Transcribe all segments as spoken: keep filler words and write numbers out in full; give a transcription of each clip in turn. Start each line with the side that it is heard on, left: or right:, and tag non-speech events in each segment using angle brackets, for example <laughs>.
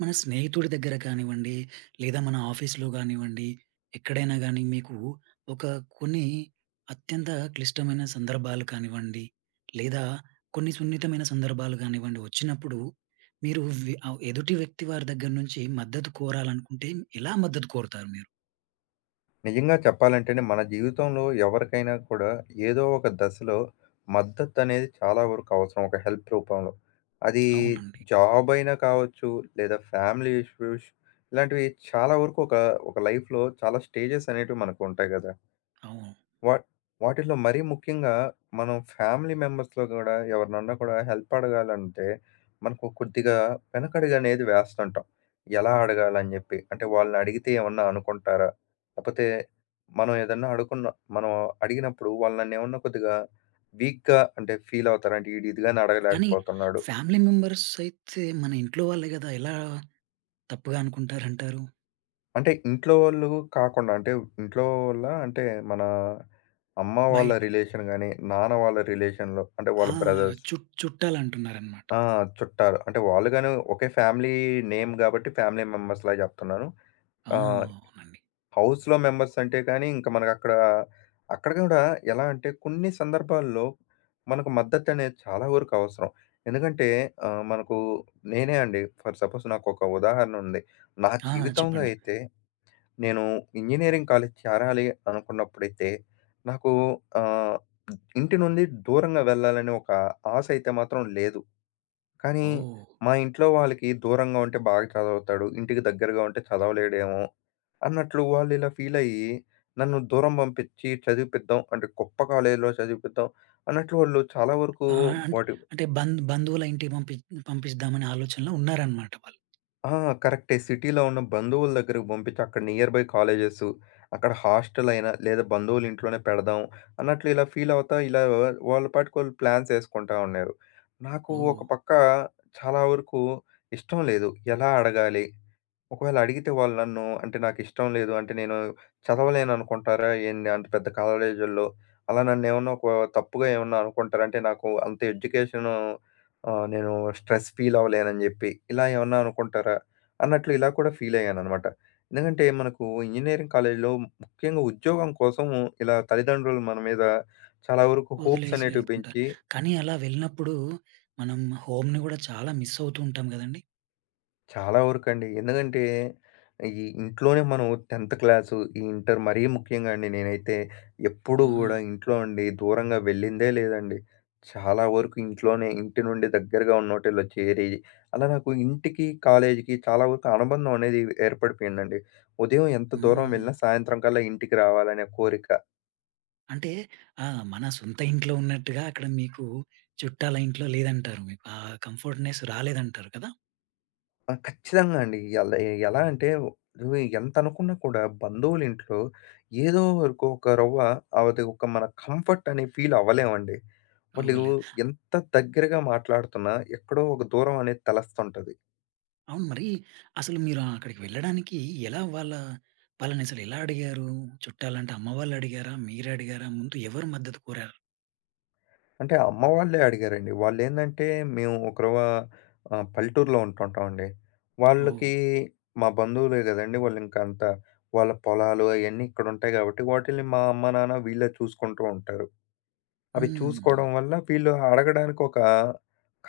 right: మన స్నేహితుడి దగ్గర కానివ్వండి, లేదా మన ఆఫీస్‌లో గానివ్వండి, ఎక్కడైనా గానీ మీకు ఒక కొన్ని అత్యంత క్లిష్టమైన సందర్భాలు కానివ్వండి, లేదా కొన్ని సున్నితమైన సందర్భాలు గానివ్వండి వచ్చినప్పుడు, మీరు వి ఆహ్, ఎదుటి వ్యక్తి వారి దగ్గర నుంచి మద్దతు కోరాలనుకుంటే ఎలా మద్దతు కోరుతారు మీరు?
left: నిజంగా చెప్పాలంటేనే మన జీవితంలో ఎవరికైనా కూడా ఏదో ఒక దశలో మద్దతు అనేది చాలా వరకు అవసరం ఒక హెల్ప్ రూపంలో. అది
right: అవునండి.
left: జాబ్ అయినా కావచ్చు, లేదా ఫ్యామిలీ ఇష్యూస్ ఇలాంటివి చాలా వరకు ఒక ఒక లైఫ్‌లో చాలా స్టేజెస్ అనేటివి మనకు ఉంటాయి గదా!
right: అవును.
left: వా వాటిల్లో మరీ ముఖ్యంగా మనం ఫ్యామిలీ మెంబర్స్‌లో గూడా ఎవరినన్నా కూడా హెల్ప్ అడగాలంటే, మనకు కొద్దిగా వెనకడుగు అనేది వేస్తుంటాం. ఎలా అడగాలని జెప్పి. అంటే వాళ్ళనడిగితే ఏమన్నా అనుకుంటారా? లేపోతే మనం ఏదన్నా అడుకున్న మనం అడిగినప్పుడు వాళ్ళు నన్నేమన్నా కొద్దిగా వీక్‌గా అంటే ఫీల్ అవుతారా? అంటే ఈడు ఇది గాని
right: కానీ
left: అడగలేకపోతున్నాడు.
right: ఫ్యామిలీ మెంబర్స్ అయితే మన ఇంట్లో వాళ్ళే గదా! ఎలా తప్పుగా అనుకుంటారంటారు?
left: అంటే ఇంట్లో వాళ్ళు కాకుండా అంటే ఇంట్లో వోళ్ళ అంటే మన అమ్మ వాళ్ళ
right: బయట్
left: రిలేషన్ గాని, నాన్న వాళ్ళ రిలేషన్‌లో అంటే వాళ్ళ
right: ఆ!
left: బ్రదర్స్
right: చుట్ చుట్టాలంటున్నారనమాట.
left: ఆ! చుట్టాలు. అంటే వాళ్ళు గాని ఒకే ఫ్యామిలీ నేమ్ గాబట్టి ఫ్యామిలీ మెంబర్స్‌లా జెప్తున్నాను.
right: ఆ!
left: ఆహ్,
right: అవునండి.
left: హౌస్‌లో మెంబర్స్ అంటే కానీ ఇంక మనకక్కడ అక్కడ గూడా ఎలా అంటే కొన్ని సందర్భాల్లో మనకు మద్దతనేది చాలా వరకు అవసరం. ఎందుకంటే ఆహ్, మనకు నేనే అండి ఫర్ సపోజ్ నాకొక ఉదాహరణ ఉంది. నా
right: ఆ!
left: జీవితంలో
right: చెప్పండి.
left: అయితే నేను ఇంజినీరింగ్ కాలేజ్ చేరాలి అనుకున్నప్పుడైతే నాకు ఆహ్, ఇంటి నుండి దూరంగా వెళ్ళాలని ఒక ఆశ అయితే మాత్రం లేదు. కానీ
right: ఓహ్!
left: మా ఇంట్లో వాళ్ళకి దూరంగా ఉంటే బాగా చదవుతాడు. ఇంటికి దగ్గరగా ఉంటే చదవలేడేమో అన్నట్లు వాళ్ళు ఇలా ఫీల్ అయ్యి నన్ను దూరం పంపించి చదివిపిద్దాం అంటే గొప్ప కాలేజీలో చదివిపిద్దాం అన్నట్లు వాళ్ళు చాలా వరకు
right: ఆహ్, అన్
left: వాటి
right: అంటే బంద్ బంధువుల ఇంటికి పంపి పంపిద్దామనే ఆలోచనలో ఉన్నారనమాట వాళ్ళు.
left: ఆ! కరెక్టే. సిటీలో ఉన్న బంధువుల దగ్గరకు పంపించి అక్కడ నియర్ బై కాలేజెస్ అక్కడ హాస్టల్ అయినా లేదా బంధువుల ఇంట్లోనే పెడదాం అన్నట్లు ఇలా ఫీల్ అవుతా ఇలా వాళ్ళ పాటికి వాళ్ళు ప్లాన్స్ యేసుకుంటా ఉన్నారు. నాకు
right: ఓహ్!
left: ఒక పక్క చాలా వరకు ఇష్టం లేదు. ఎలా అడగాలి? ఒకవేళ అడిగితే వాళ్ళు నన్ను అంటే నాకిష్టం లేదు. అంటే నేను చదవలేననుకుంటారా ఏంది? అంత పెద్ద కాలేజీల్లో. అలా నన్నేమన్నా ఒక తప్పుగా ఏమన్నా అనుకుంటారా? అంటే నాకు అంత ఎడ్యుకేషను ఆహ్, నేను స్ట్రెస్ ఫీల్ అవ్వలేనని జెప్పి. ఇలా ఏమన్నా అనుకుంటారా? అన్నట్లు ఇలా కూడా ఫీలయ్యాననమాట. ఎందుకంటే మనకు ఇంజినీరింగ్ కాలేజీలో ముఖ్యంగా ఉద్యోగం కోసం ఇలా తల్లిదండ్రులు మన మీద చాలా వరకు హోప్స్
right: వదిలేసి
left: అనేటివి
right: వెళ్తుంటారు.
left: పెంచి
right: కానీ అలా వెళ్ళినప్పుడు మనం హోమ్‌ని గూడా చాలా మిస్ అవుతూ ఉంటాం గదండీ!
left: చాలా వరకండి. ఎందుకంటే, ఈ ఇంట్లోనే మనం పదో క్లాసు, ఈ ఇంటర్ మరీ ముఖ్యంగా అండి నేనైతే ఎప్పుడూ
right: ఆ!
left: గూడా ఇంట్లో నుండి దూరంగా వెళ్ళిందే లేదండి. చాలా వరకు ఇంట్లోనే ఇంటి నుండి దగ్గరగా ఉన్నోటిల్లో చేరి, అలా నాకు ఇంటికి, కాలేజీకి చాలా వరకు అనుబంధం అనేది ఏర్పడిపోయిందండి. ఉదయం ఎంత దూరం
right: హ్మ్.
left: వెళ్ళినా సాయంత్రం కల్లా ఇంటికి రావాలనే కోరిక.
right: అంటే ఆ! మన సొంత ఇంట్లో ఉన్నట్టుగా అక్కడ మీకు చుట్టాల ఇంట్లో లేదంటారు మీకు. ఆ కంఫర్ట్‌నెస్ రాలేదంటారు కదా!
left: ఆ! ఖచ్చితంగా అండి. ఎలా ఎలా అంటే నువ్వు ఎంతనుకున్నా కూడా బంధువులింట్లో ఏదో వరకు ఒక రవ్వ అది ఒక మన కంఫర్ట్ అనే ఫీల్ అవ్వలేమండి. వాళ్ళు
right: అవ్వలే
left: ఎంత దగ్గరగా మాట్లాడుతున్నా ఎక్కడో ఒక దూరం అనేది తెలుస్తుంటది.
right: అవును. మరి అసలు మీరు అక్కడికి వెళ్ళడానికి ఎలా వాళ్ళ వాళ్ళని అసలు ఎలా అడిగారు? చుట్టాలంటే అమ్మ వాళ్ళు అడిగారా? మీరు అడిగారా? ముందు ఎవరు మద్దతు కోరారు?
left: అంటే అమ్మ వాళ్ళే అడిగారండి. వాళ్ళేందంటే మేము ఒక రవ్వ ఆహ్, పల్లెటూరులో ఉంటుంటామండి.
right: ఓహ్!
left: వాళ్ళకి మా బంధువులే గదండీ! వాళ్ళింకా అంత వాళ్ళ పొలాలు అయన్నీ ఇక్కడుంటాయి గాబట్టి వాటిల్ని మా అమ్మ, నాన్న వీళ్ళే చూసుకుంటూ ఉంటారు. అవి
right: హ్మ్.
left: చూసుకోవడం వల్ల వీళ్ళు అడగడానికి ఒక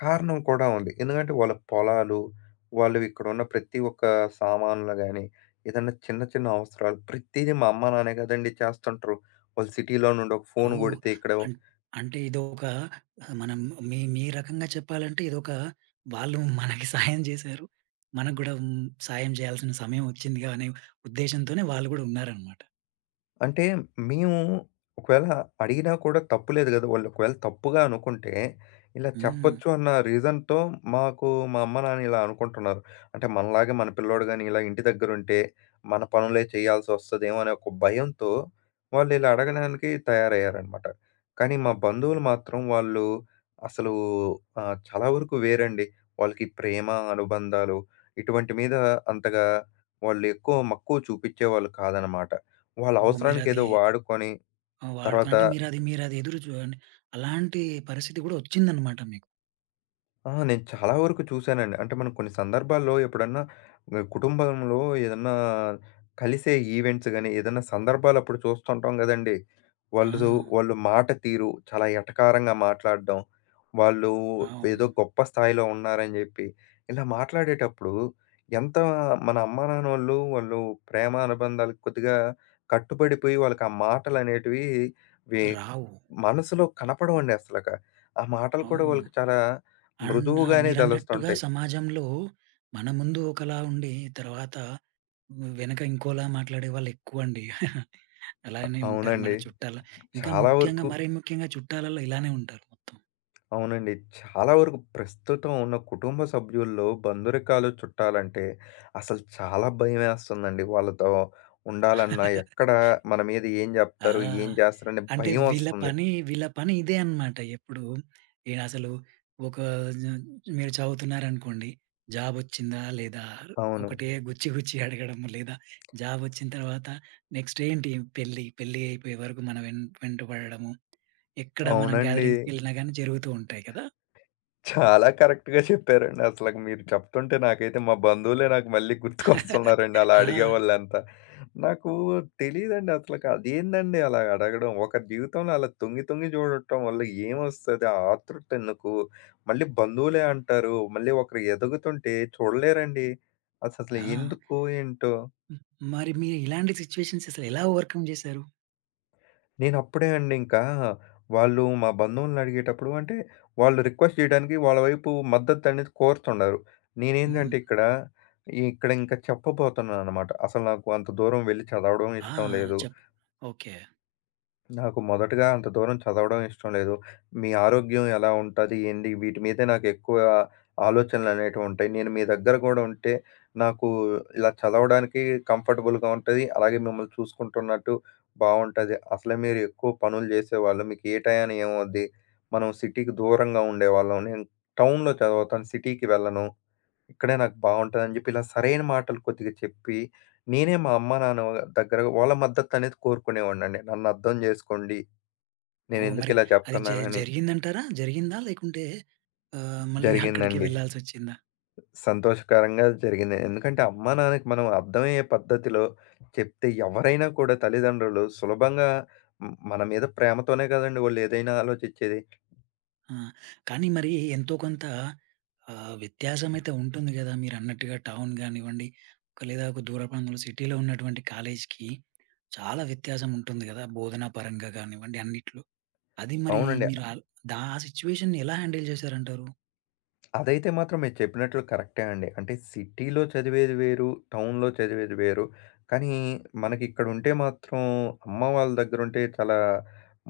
left: కారణం కూడా ఉంది. ఎందుకంటే వాళ్ళ పొలాలు, వాళ్ళు ఇక్కడున్న ప్రతి ఒక్క సామాన్లు గాని, ఏదన్నా చిన్న చిన్న అవసరాలు ప్రతీదీ మా అమ్మ నాన్నే కదండీ చేస్తుంటరు. వాళ్ళు సిటీలో నుండి ఒక ఫోన్
right: ఓహ్!
left: కొడితే ఇక్కడ
right: అన్ అంటే ఇదొక మనం మీ మీ రకంగా చెప్పాలంటే ఇదొక వాళ్ళు మనకి సాయం చేశారు. మనకు గూడా హ్మ్, సాయం చేయాల్సిన సమయం వచ్చిందిగా అనే ఉద్దేశ్యంతోనే వాళ్ళు గూడా ఉన్నారనమాట.
left: అంటే మేము ఒకవేళ అడిగినా కూడా తప్పు లేదు గదా! వాళ్ళు ఒకవేళ తప్పుగా అనుకుంటే, ఇలా
right: హ్మ్.
left: చెప్పొచ్చు అన్న రీజన్‌తో మాకు మా అమ్మ, నాన్న ఇలా అనుకుంటున్నారు. అంటే మనలాగా మన పిల్లోడు గాని ఇలా ఇంటి దగ్గరుంటే, మన పనులే చేయాల్సొస్తదేమో అనే ఒక భయంతో వాళ్ళు ఇలా అడగడానికి తయారయ్యారనమాట. కానీ మా బంధువులు మాత్రం వాళ్ళు అసలు ఆహ్, చాలా వరకు వేరండి. వాళ్ళకి ప్రేమ, అనుబంధాలు ఇటువంటి మీద అంతగా వాళ్ళు ఎక్కువ మక్కువ చూపిచ్చేవాళ్ళు కాదనమాట. వాళ్ళ
right: ఓహ్! మీరది
left: అవసరానికేదో వాడుకొని,
right: ఆహ్, వాడుకో
left: తర్వాత
right: అంటే మీరది మీరది ఎదురు చూడండి. అలాంటి పరిస్థితి గూడా వచ్చిందనమాట మీకు.
left: ఆ! నేను చాలా వరకు చూసానండి. అంటే మనం కొన్ని సందర్భాల్లో ఎప్పుడన్నా ఆహ్, కుటుంబంలో ఏదన్నా కలిసే ఈవెంట్స్ గాని, ఏదన్నా సందర్భాలప్పుడు చూస్తుంటాం గదండీ!
right: ఆ!
left: వాళ్ళు వాళ్ళు మాట తీరు చాలా ఎటకారంగా మాట్లాడడం, వాళ్ళు
right: అవును.
left: ఏదో గొప్ప స్థాయిలో ఉన్నారని జెప్పి, ఇలా మాట్లాడేటప్పుడు ఎంత మన అమ్మా నాన్నోళ్ళు వాళ్ళు ప్రేమ అనుబంధాలకు కొద్దిగా కట్టుబడిపోయి వాళ్ళకి ఆ మాటలనేటివి వే
right: రావు.
left: మనసులో కనపడవండి అసలక. ఆ మాటలు కూడా
right: అవును.
left: వాళ్ళకి చాలా
right: అండ్ ఆ!
left: మృదువుగానే
right: మీరన్నట్టుగా
left: తలొస్తుంటాయి.
right: సమాజంలో మన ముందు ఒకలా ఉండి, తర్వాత వెనక ఇంకోలా మాట్లాడే వాళ్ళెక్కువండి. <laughs> అలానే ఉంటారు మన
left: అవునండి.
right: చుట్టాల ఇంకా
left: చాలా
right: ముఖ్యంగా
left: వరకు
right: మరీ ముఖ్యంగా చుట్టాలలో ఇలానే ఉంటారు మొత్తం.
left: అవునండి. చాలా వరకు ప్రస్తుతం ఉన్న కుటుంబ సభ్యుల్లో బంధురికాలు, చుట్టాలంటే అసలు చాలా భయమేస్తుందండి. వాళ్ళతో ఉండాలన్నా
right: <laughs>
left: ఎక్కడ మన మీద ఏం
right: ఆ!
left: జెప్తారు? ఏం జేస్తారనే
right: అంటే వీళ్ళ
left: భయమొస్తుంది.
right: పని వీళ్ళ పని ఇదే అన్నమాట. ఎప్పుడు ఈయనసలు ఒక జ మీరు చదువుతున్నారనుకోండి. జాబొచ్చిందా? లేదా?
left: అవును.
right: ఒకటే గుచ్చి గుచ్చి అడగడం. లేదా జాబొచ్చిన తర్వాత నెక్స్ట్ ఏంటి? పెళ్లి. పెళ్లి అయిపోయే వరకు మన వెం వెంట పడడము. ఎక్కడ మనం
left: అవునండి.
right: గ్యాదరింగ్స్‌కెళ్ళినా గాని జరుగుతూ ఉంటాయి కదా!
left: చాలా కరెక్ట్‌గా చెప్పారండి. అసలకి మీరు చెప్తుంటే నాకైతే మా బంధువులే నాకు మళ్ళీ
right: <laughs>
left: గుర్తుకొస్తున్నారండి అలా
right: ఆ!
left: అడిగేవాళ్ళంతా. నాకు తెలీదండి అసలకి అదేందండి అలా అడగడం? ఒకరి జీవితంలో అలా తొంగి తొంగి చూడటం వల్ల ఏమొస్తది? ఆ ఆతృత ఎందుకు? మళ్ళీ బంధువులే అంటారు. మళ్ళీ ఒకరు ఎదుగుతుంటే చూడలేరండి. అససలు
right: ఆ!
left: ఎందుకు? ఏంటో?
right: హ్మ్. మరి మీరు ఇలాంటి సిట్యుయేషన్స్ అసలు ఎలా ఓవర్‌కమ్ చేశారు?
left: నేనప్పుడే అండి ఇంకా వాళ్ళు మా బంధువుల్ని అడిగేటప్పుడు అంటే వాళ్ళు రిక్వెస్ట్ చేయడానికి వాళ్ళ వైపు మద్దతు అనేది కోరుతున్నారు.
right: హ్మ్.
left: నేనేందంటే ఇక్కడ ఇక్కడ ఇంకా చెప్పబోతున్నాననమాట. అసలు నాకు అంత దూరం వెళ్లి చదవడం
right: ఆ! ఆ!
left: ఇష్టం లేదు.
right: చెప్ ఓకే.
left: నాకు మొదటగా అంత దూరం చదవడం ఇష్టం లేదు. మీ ఆరోగ్యం ఎలా ఉంటది? ఏంది? వీటి మీదే నాకెక్కువ ఆలోచనలనేటివి ఉంటాయి. నేను మీ దగ్గర గూడా ఉంటే, నాకు ఇలా చదవడానికి కంఫర్టబుల్‌గా ఉంటది. అలాగే మిమ్మల్ని చూసుకుంటున్నట్టు బావుంటది. అసలే మీరు ఎక్కువ పనులు జేసేవాళ్ళు. మీకు ఏ టయాన ఏమవుద్ది? మనం సిటీకి దూరంగా ఉండేవాళ్ళం. నేను టౌన్‌లో చదువుతాను. సిటీకి వెళ్ళను. ఇక్కడే నాకు బావుంటదని జెప్పి ఇలా సరైన మాటలు కొద్దిగా చెప్పి, నేనే మా అమ్మ, నాన్న దగ్గర వాళ్ళ మద్దతనేది కోరుకునేవాడినండి. నన్నర్థం జేసుకోండి.
right: ఓహ్! మరి
left: నేనెందుకిలా
right: అది జ
left: చెప్తున్నానని.
right: జరిగిందంటారా? జరిగిందా? లేకుంటే ఆహ్, మళ్ళీ అక్కడికి
left: జరిగిందండి.
right: వెళ్ళాల్సొచ్చిందా?
left: సంతోషకరంగా జరిగింది. ఎందుకంటే అమ్మా, నాన్నకి మనం అర్థమయ్యే పద్ధతిలో చెప్తే ఎవరైనా కూడా తల్లిదండ్రులు సులభంగా హ్మ్. మన మీద ప్రేమతోనే గదండీ! వాళ్ళు ఏదైనా ఆలోచిచ్చేది.
right: ఆ! కానీ మరి ఎంతో కొంత ఆహ్, వ్యత్యాసమైతే ఉంటుంది గదా! మీరన్నట్టుగా టౌన్ గానివ్వండి, ఒక లేదా ఒక దూర ప్రాంతంలో సిటీలో ఉన్నటువంటి కాలేజ్‌కి చాలా వ్యత్యాసం ఉంటుంది గదా! బోధనా పరంగా గానివ్వండి అన్నిట్లో. అది మరి
left: అవునండి.
right: మీరు ఆల్ దా ఆ సిట్యుయేషన్‌ని ఎలా హ్యాండిల్ చేశారంటారు?
left: అదైతే మాత్రం మీరు చెప్పినట్లు కరెక్టే అండి. అంటే సిటీలో చదివేది వేరు, టౌన్‌లో చదివేది వేరు. కానీ మనకిక్కడ ఉంటే మాత్రం అమ్మ వాళ్ళ దగ్గరుంటే చాలా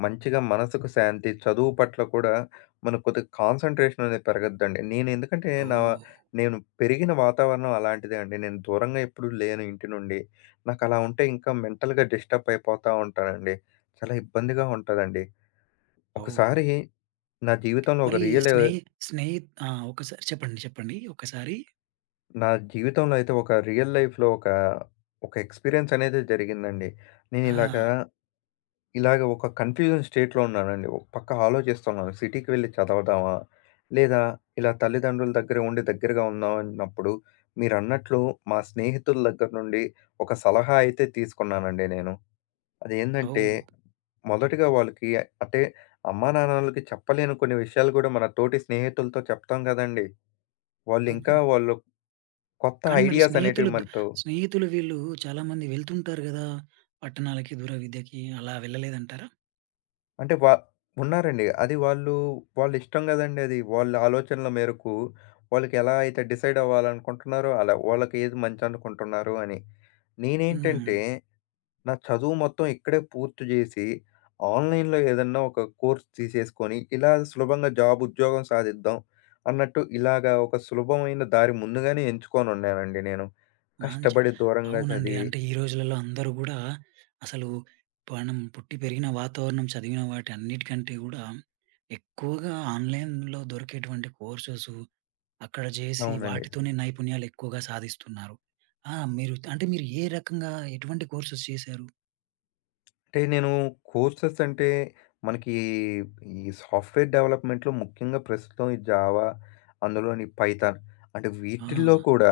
left: మంచిగా మనసుకు శాంతి, చదువు పట్ల కూడా మనకు కొద్దిగా కాన్సంట్రేషన్ అనేది పెరగద్దండి. నేను ఎందుకంటే నా
right: ఓహ్!
left: నేను పెరిగిన వాతావరణం అలాంటిదే అండి. నేను దూరంగా ఎప్పుడూ లేను ఇంటి నుండి. నాకలా ఉంటే ఇంకా మెంటల్‌గా డిస్టర్బ్ అయిపోతా ఉంటానండి. చాలా ఇబ్బందిగా ఉంటదండి.
right: ఓహ్!
left: ఒకసారి నా జీవితంలో ఒక
right: మరి
left: రియల్
right: స్నేహి స్నేహి ఆ! ఒకసారి చెప్పండి. చెప్పండి. ఒకసారి
left: నా జీవితంలో అయితే ఒక రియల్ లైఫ్‌లో ఒక, ఒక ఎక్స్‌పీరియన్స్ అనేది జరిగిందండి. నేను ఇలాగా,
right: ఆ!
left: ఇలాగ ఒక కన్‌ఫ్యూజన్ స్టేట్‌లో ఉన్నానండి. ఒక పక్క ఆలోచిస్తున్నాను సిటీకి వెళ్లి చదవదామా? లేదా ఇలా తల్లిదండ్రుల దగ్గర ఉండి దగ్గరగా ఉందాం అన్నప్పుడు మీరన్నట్లు మా స్నేహితుల దగ్గర నుండి ఒక సలహా అయితే తీసుకున్నానండి నేను. అదేందంటే
right: ఓహ్!
left: మొదటగా వాళ్ళకి అంటే అమ్మానాన్నలకి చెప్పలేని కొన్ని విషయాలు కూడా మన తోటి స్నేహితులతో చెప్తాం కదండీ! వాళ్ళు ఇంకా వాళ్ళు కొత్త
right: కానీ మరి
left: ఐడియాస్ అనేటివి
right: స్నేహితులు దు
left: మనతో
right: స్నేహితులు వీళ్ళు చాలామంది వెళ్తుంటారు గదా! పట్టణాలకి, దూర విద్యకి అలా వెళ్ళలేదంటారా?
left: అంటే వా ఉన్నారండి. అది వాళ్ళు, వాళ్ళ ఇష్టం గదండీ అది. వాళ్ళ ఆలోచనల మేరకు వాళ్ళకి ఎలా అయితే డిసైడ్ అవ్వాలనుకుంటున్నారో అలా, వాళ్ళకి ఏది మంచనుకుంటున్నారు అని.
right: హ్మ్.
left: నేనేంటంటే, నా చదువు మొత్తం ఇక్కడే పూర్తి జేసి, ఆన్‌లైన్‌లో ఏదన్నా ఒక కోర్స్ తీసేసుకొని, ఇలా సులభంగా జాబ్ ఉద్యోగం సాధిద్దాం అన్నట్టు ఇలాగా ఒక సులభమైన దారి ముందుగానే ఎంచుకోనున్నానండి నేను.
right: మంచి
left: కష్టపడి దూరంగా
right: అవునండి.
left: చదివి
right: అంటే ఈ రోజులలో అందరూ గూడా అసలు మనం పుట్టి పెరిగిన వాతావరణం, చదివిన వాటి అన్నిటికంటే గూడా ఎక్కువగా ఆన్‌లైన్‌లో దొరికేటువంటి కోర్సెస్ అక్కడ జేసి
left: అవునండి.
right: వాటితోనే నైపుణ్యాలు ఎక్కువగా సాధిస్తున్నారు. ఆ! మీరు అంటే మీరు ఏ రకంగా ఎటువంటి కోర్సెస్ చేశారు?
left: అంటే నేను కోర్సెస్ అంటే మనకి ఈ సాఫ్ట్‌వేర్ డెవలప్‌మెంట్‌లో ముఖ్యంగా ప్రస్తుతం ఈ జావా, అందులోని పైథాన్ అంటే
right: ఆ!
left: వీటిల్లో కూడా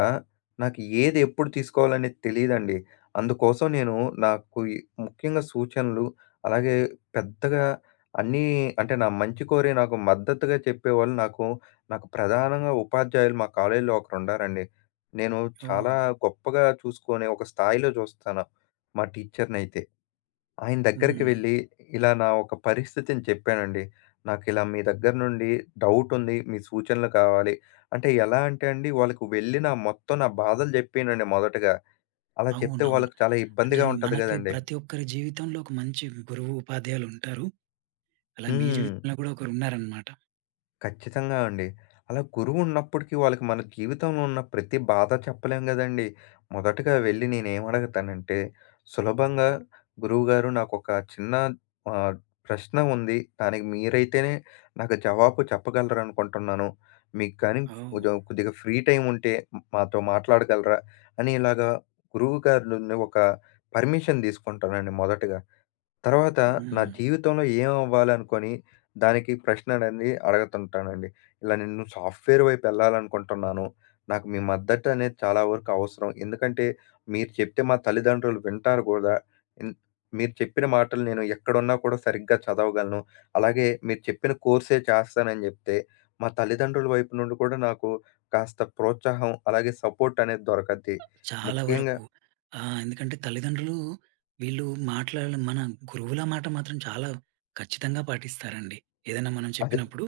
left: నాకు ఏది ఎప్పుడు తీసుకోవాలనేది తెలీదండి. అందుకోసం నేను నాకు ఈ ముఖ్యంగా సూచనలు అలాగే పెద్దగా అన్నీ అంటే నా మంచి కోరి నాకు మద్దతుగా చెప్పేవాళ్ళు నాకు నాకు ప్రధానంగా ఉపాధ్యాయులు మా కాలేజీలో ఒకరుండారండి. నేను
right: ఓహ్!
left: చాలా గొప్పగా చూసుకునే ఒక స్థాయిలో చూస్తాను మా టీచర్‌నైతే. ఆయన దగ్గరికి
right: హ్మ్.
left: వెళ్ళి, ఇలా నా ఒక పరిస్థితిని చెప్పానండి. నాకిలా మీ దగ్గర నుండి డౌటుంది. మీ సూచనలు కావాలి. అంటే ఎలా అంటే అండి, వాళ్ళకి వెళ్ళి నా మొత్తం నా బాధలు చెప్పానండి మొదటగా. అలా చెప్తే
right: అవునవును.
left: వాళ్ళకి చాలా
right: అంటే
left: ఇబ్బందిగా ఉంటది
right: మనకి
left: గదండీ!
right: ప్రతి ఒక్కరి జీవితంలో ఒక మంచి గురువు, ఉపాధ్యాయులుంటారు. అలా మీ
left: హ్మ్.
right: జీవితంలో కూడా ఒకరున్నారనమాట.
left: ఖచ్చితంగా అండి. అలా గురువున్నప్పటికీ వాళ్ళకి మన జీవితంలో ఉన్న ప్రతి బాధ చెప్పలేం గదండీ! మొదటగా వెళ్ళి నేనేమడగతానంటే, సులభంగా గురువుగారు నాకొక చిన్న ఆహ్, ప్రశ్న ఉంది. దానికి మీరైతేనే నాకు జవాబు చెప్పగలరనుకుంటున్నాను. మీకు కానీ
right: ఓహ్!
left: కొంచెం కొద్దిగా ఫ్రీ టైమ్ ఉంటే మాతో మాట్లాడగలరా? అని ఇలాగా గురువుగారి నుండి ఒక పర్మిషన్ తీసుకుంటానండి మొదటగా. తర్వాత నా
right: హ్మ్.
left: జీవితంలో ఏం అవ్వాలనుకోని, దానికి ప్రశ్న అనేది అడుగుతుంటానండి. ఇలా నేను సాఫ్ట్‌వేర్ వైపు ఎళ్ళాలనుకుంటున్నాను. నాకు మీ మద్దతు అనేది చాలా వరకు అవసరం. ఎందుకంటే, మీరు చెప్తే మా తల్లిదండ్రులు వింటారు గూడా. ఇన్ మీరు చెప్పిన మాటలు నేను ఎక్కడున్నా కూడా సరిగ్గా చదవగలను. అలాగే మీరు చెప్పిన కోర్సే చేస్తానని జెప్తే, మా తల్లిదండ్రుల వైపు నుండి కూడా నాకు కాస్త ప్రోత్సాహం, అలాగే సపోర్ట్ అనేది దొరకద్ది.
right: చాలా
left: ముఖ్యంగా
right: వరకు. ఆహ్, ఎందుకంటే తల్లిదండ్రులు వీళ్ళు మాట్లాడిన మన గురువుల మాట మాత్రం చాలా ఖచ్చితంగా పాటిస్తారండి. ఏదైనా మనం
left: అదే
right: చెప్పినప్పుడు.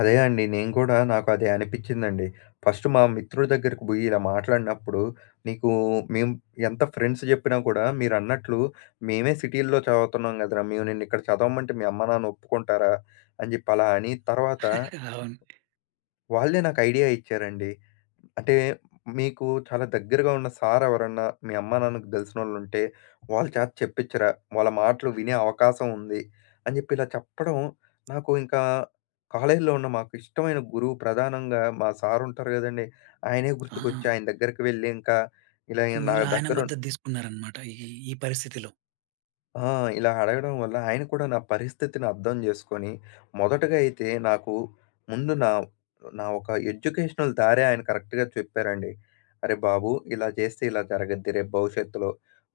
left: అదే అండి. నేను కూడా నాకు అదే అనిపిచ్చిందండి. ఫస్ట్ మా మిత్రుడి దగ్గరికి బోయి ఇలా మాట్లాడినప్పుడు, "నీకు మేము ఎంత ఫ్రెండ్స్ జెప్పినా కూడా మీరన్నట్లు మేమే సిటీల్లో చదువుతున్నాం గదరా! మేము నిన్నిక్కడ చదవమంటే మీ అమ్మ, నాన్న ఒప్పుకుంటారా?" అని జెప్పి అలా అని తర్వాత
right: అవును.
left: వాళ్ళే నాకు ఐడియా ఇచ్చారండి. అంటే మీకు చాలా దగ్గరగా ఉన్న సార్ ఎవరన్నా మీ అమ్మానాన్నకి తెలిసినోళ్ళుంటే వాళ్ళ చేత చెప్పించరా? వాళ్ళ మాటలు వినే అవకాశం ఉంది. అని చెప్పి ఇలా చెప్పడం నాకు ఇంకా కాలేజీలో ఉన్న మాకు ఇష్టమైన గురువు ప్రధానంగా మా సార్ ఉంటారు గదండీ! ఆయనే
right: ఆ!
left: గుర్తుకొచ్చి ఆయన దగ్గరికి వెళ్ళి ఇంకా ఇలా నా
right: మీరు ఆయన
left: దగ్గర
right: మద్దతు తీసుకున్నారనమాట ఈ ఈ పరిస్థితిలో.
left: ఆ! ఇలా అడగడం వల్ల ఆయన కూడా నా పరిస్థితిని అర్థం చేసుకొని, మొదటగా అయితే నాకు ముందు నా నా ఒక ఎడ్యుకేషనల్ దారే ఆయన కరెక్ట్‌గా చెప్పారండి. "అరే బాబు! ఇలా చేస్తే ఇలా జరగద్ది. రేపు భవిష్యత్తులో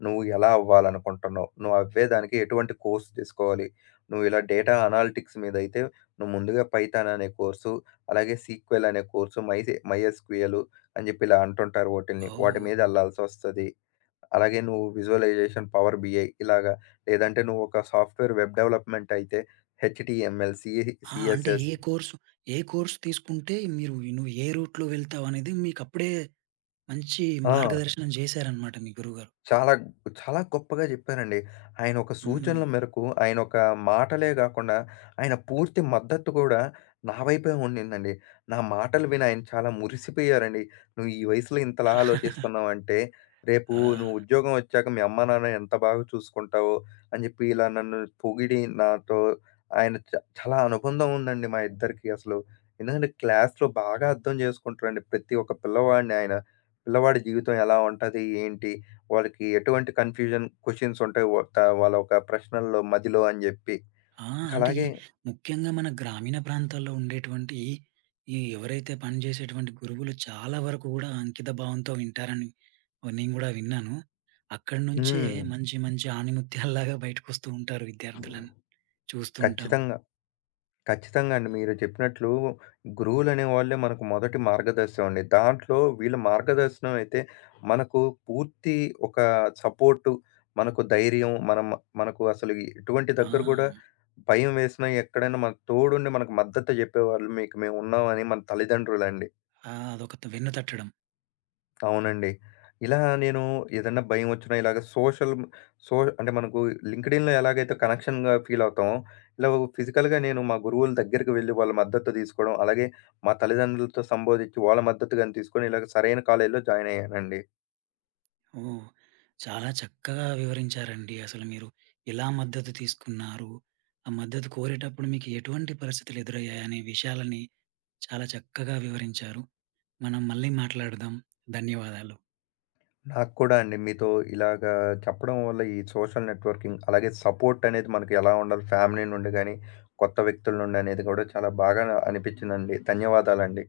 left: నువ్వు ఎలా అవ్వాలనుకుంటున్నావు? నువ్వు అవ్వేదానికి ఎటువంటి కోర్స్ తీసుకోవాలి? నువ్వు ఇలా డేటా అనాలిటిక్స్ మీద అయితే నువ్వు ముందుగా పైథాన్ అనే కోర్సు, అలాగే సీక్వెల్ అనే కోర్సు, మైసే మై ఎస్ క్యూ ఎల్ అని చెప్పి ఇలా అంటుంటారు వాటిల్ని. వాటి
right: ఓహ్!
left: మీద ఎళ్ళాల్సొస్తది." అలాగే నువ్వు విజువలైజేషన్ పవర్ బి ఐ ఇలాగా లేదంటే నువ్వు ఒక సాఫ్ట్‌వేర్ వెబ్ డెవలప్‌మెంట్ అయితే H T M L, C
right: ఆ! అంటే
left: సిఎస్ఎస్.
right: ఏ కోర్స్ ఏ కోర్స్ తీసుకుంటే మీరు నువ్వు ఏ రూట్‌లో వెళ్తావనేది మీకప్పుడే మంచి
left: ఆ!
right: మార్గదర్శనం చేశారనమాట మీ గురువుగారు.
left: చాలా చాలా గొప్పగా చెప్పారండి. ఆయన ఒక
right: హ్మ్.
left: సూచనల మేరకు, ఆయన ఒక మాటలే గాకుండా, ఆయన పూర్తి మద్దతు గూడా నా వైపే ఉండిందండి. నా మాటలు విని ఆయన చాలా మురిసిపోయారండి. "నువ్వు ఈ వయసులో ఇంతలా ఆలోచిస్తున్నావంటే, రేపు
right: ఆహ్,
left: నువ్వు ఉద్యోగం ఒచ్చాక మీ అమ్మ, నాన్న ఎంత బాగా చూసుకుంటావో" అని జెప్పి ఇలా నన్ను పొగిడి నాతో ఆయన చ చాలా అనుబంధం ఉందండి మా ఇద్దరికీ అసలు. ఎందుకంటే క్లాస్‌లో బాగా అర్థం జేసుకుంటారండి ప్రతి ఒక్క పిల్లవాడిని ఆయన. పిల్లవాడి జీవితం ఎలా ఉంటది? ఏంటి? వాళ్ళకి ఎటువంటి కన్‌ఫ్యూజన్ క్వెషన్స్ ఉంటాయి. వ త వాళ్ళ ఒక ప్రశ్నల్లో మదిలో అని జెప్పి.
right: ఆ!
left: ఇంక
right: అంటే ఈ
left: అలాగే
right: ముఖ్యంగా మన గ్రామీణ ప్రాంతాల్లో ఉండేటువంటి ఈ ఎవరైతే పనిచేసేటువంటి గురువులు చాలా వరకు గూడా అంకిత భావంతో వింటారని నేను గూడా విన్నాను. అక్కడి నుంచే
left: హ్మ్.
right: మంచి మంచి ఆణిముత్యాల్లాగా బయటకొస్తూ ఉంటారు విద్యార్థులని చూస్తూ ఉంటాము.
left: ఖచ్చితంగా. ఖచ్చితంగా అండి. మీరు చెప్పినట్లు గురువులనేవాళ్ళే మనకు మొదటి మార్గదర్శనం అండి. దాంట్లో వీళ్ళ మార్గదర్శనం అయితే మనకు పూర్తి ఒక సపోర్టు, మనకు ధైర్యం, మనం మనకు అసలు ఎటువంటి
right: ఆ!
left: దగ్గర గూడా భయం వేసినా ఎక్కడైనా మన తోడుండి మనకు మద్దతు జెప్పేవాళ్ళు మీకు మేమున్నామని మన తల్లిదండ్రులండి.
right: ఆ! అదొక వెన్ను తట్టడం.
left: అవునండి. ఇలా నేను ఏదన్నా భయమొచ్చినా ఇలాగ సోషల్ సో అంటే మనకు లింక్డ్ఇన్‌లో ఎలాగైతే కనెక్షన్‌గా ఫీల్ అవుతామో, ఇలా ఫిజికల్‌గా నేను మా గురువుల దగ్గరికి వెళ్లి వాళ్ళ మద్దతు తీసుకోవడం, అలాగే మా తల్లిదండ్రులతో సంబోధించి వాళ్ళ మద్దతు గాని తీసుకొని ఇలాగ సరైన కాలేజ్‌లో జాయిన్ అయ్యానండి.
right: ఓహ్! చాలా చక్కగా వివరించారండి. అసలు మీరు ఎలా మద్దతు తీసుకున్నారు? ఆ మద్దతు కోరేటప్పుడు మీకు ఎటువంటి పరిస్థితులు ఎదురయ్యాయనే విషయాలని చాలా చక్కగా వివరించారు. మనం మళ్ళీ మాట్లాడదాం. ధన్యవాదాలు.
left: నాకు కూడా అండి మీతో ఇలాగ చెప్పడం వల్ల ఈ సోషల్ నెట్వర్కింగ్ అలాగే సపోర్ట్ అనేది మనకు ఎలా ఉండాలి ఫ్యామిలీ నుండి గాని, కొత్త వ్యక్తుల నుండి అనేది కూడా చాలా బాగా అనిపించిందండి. ధన్యవాదాలండి.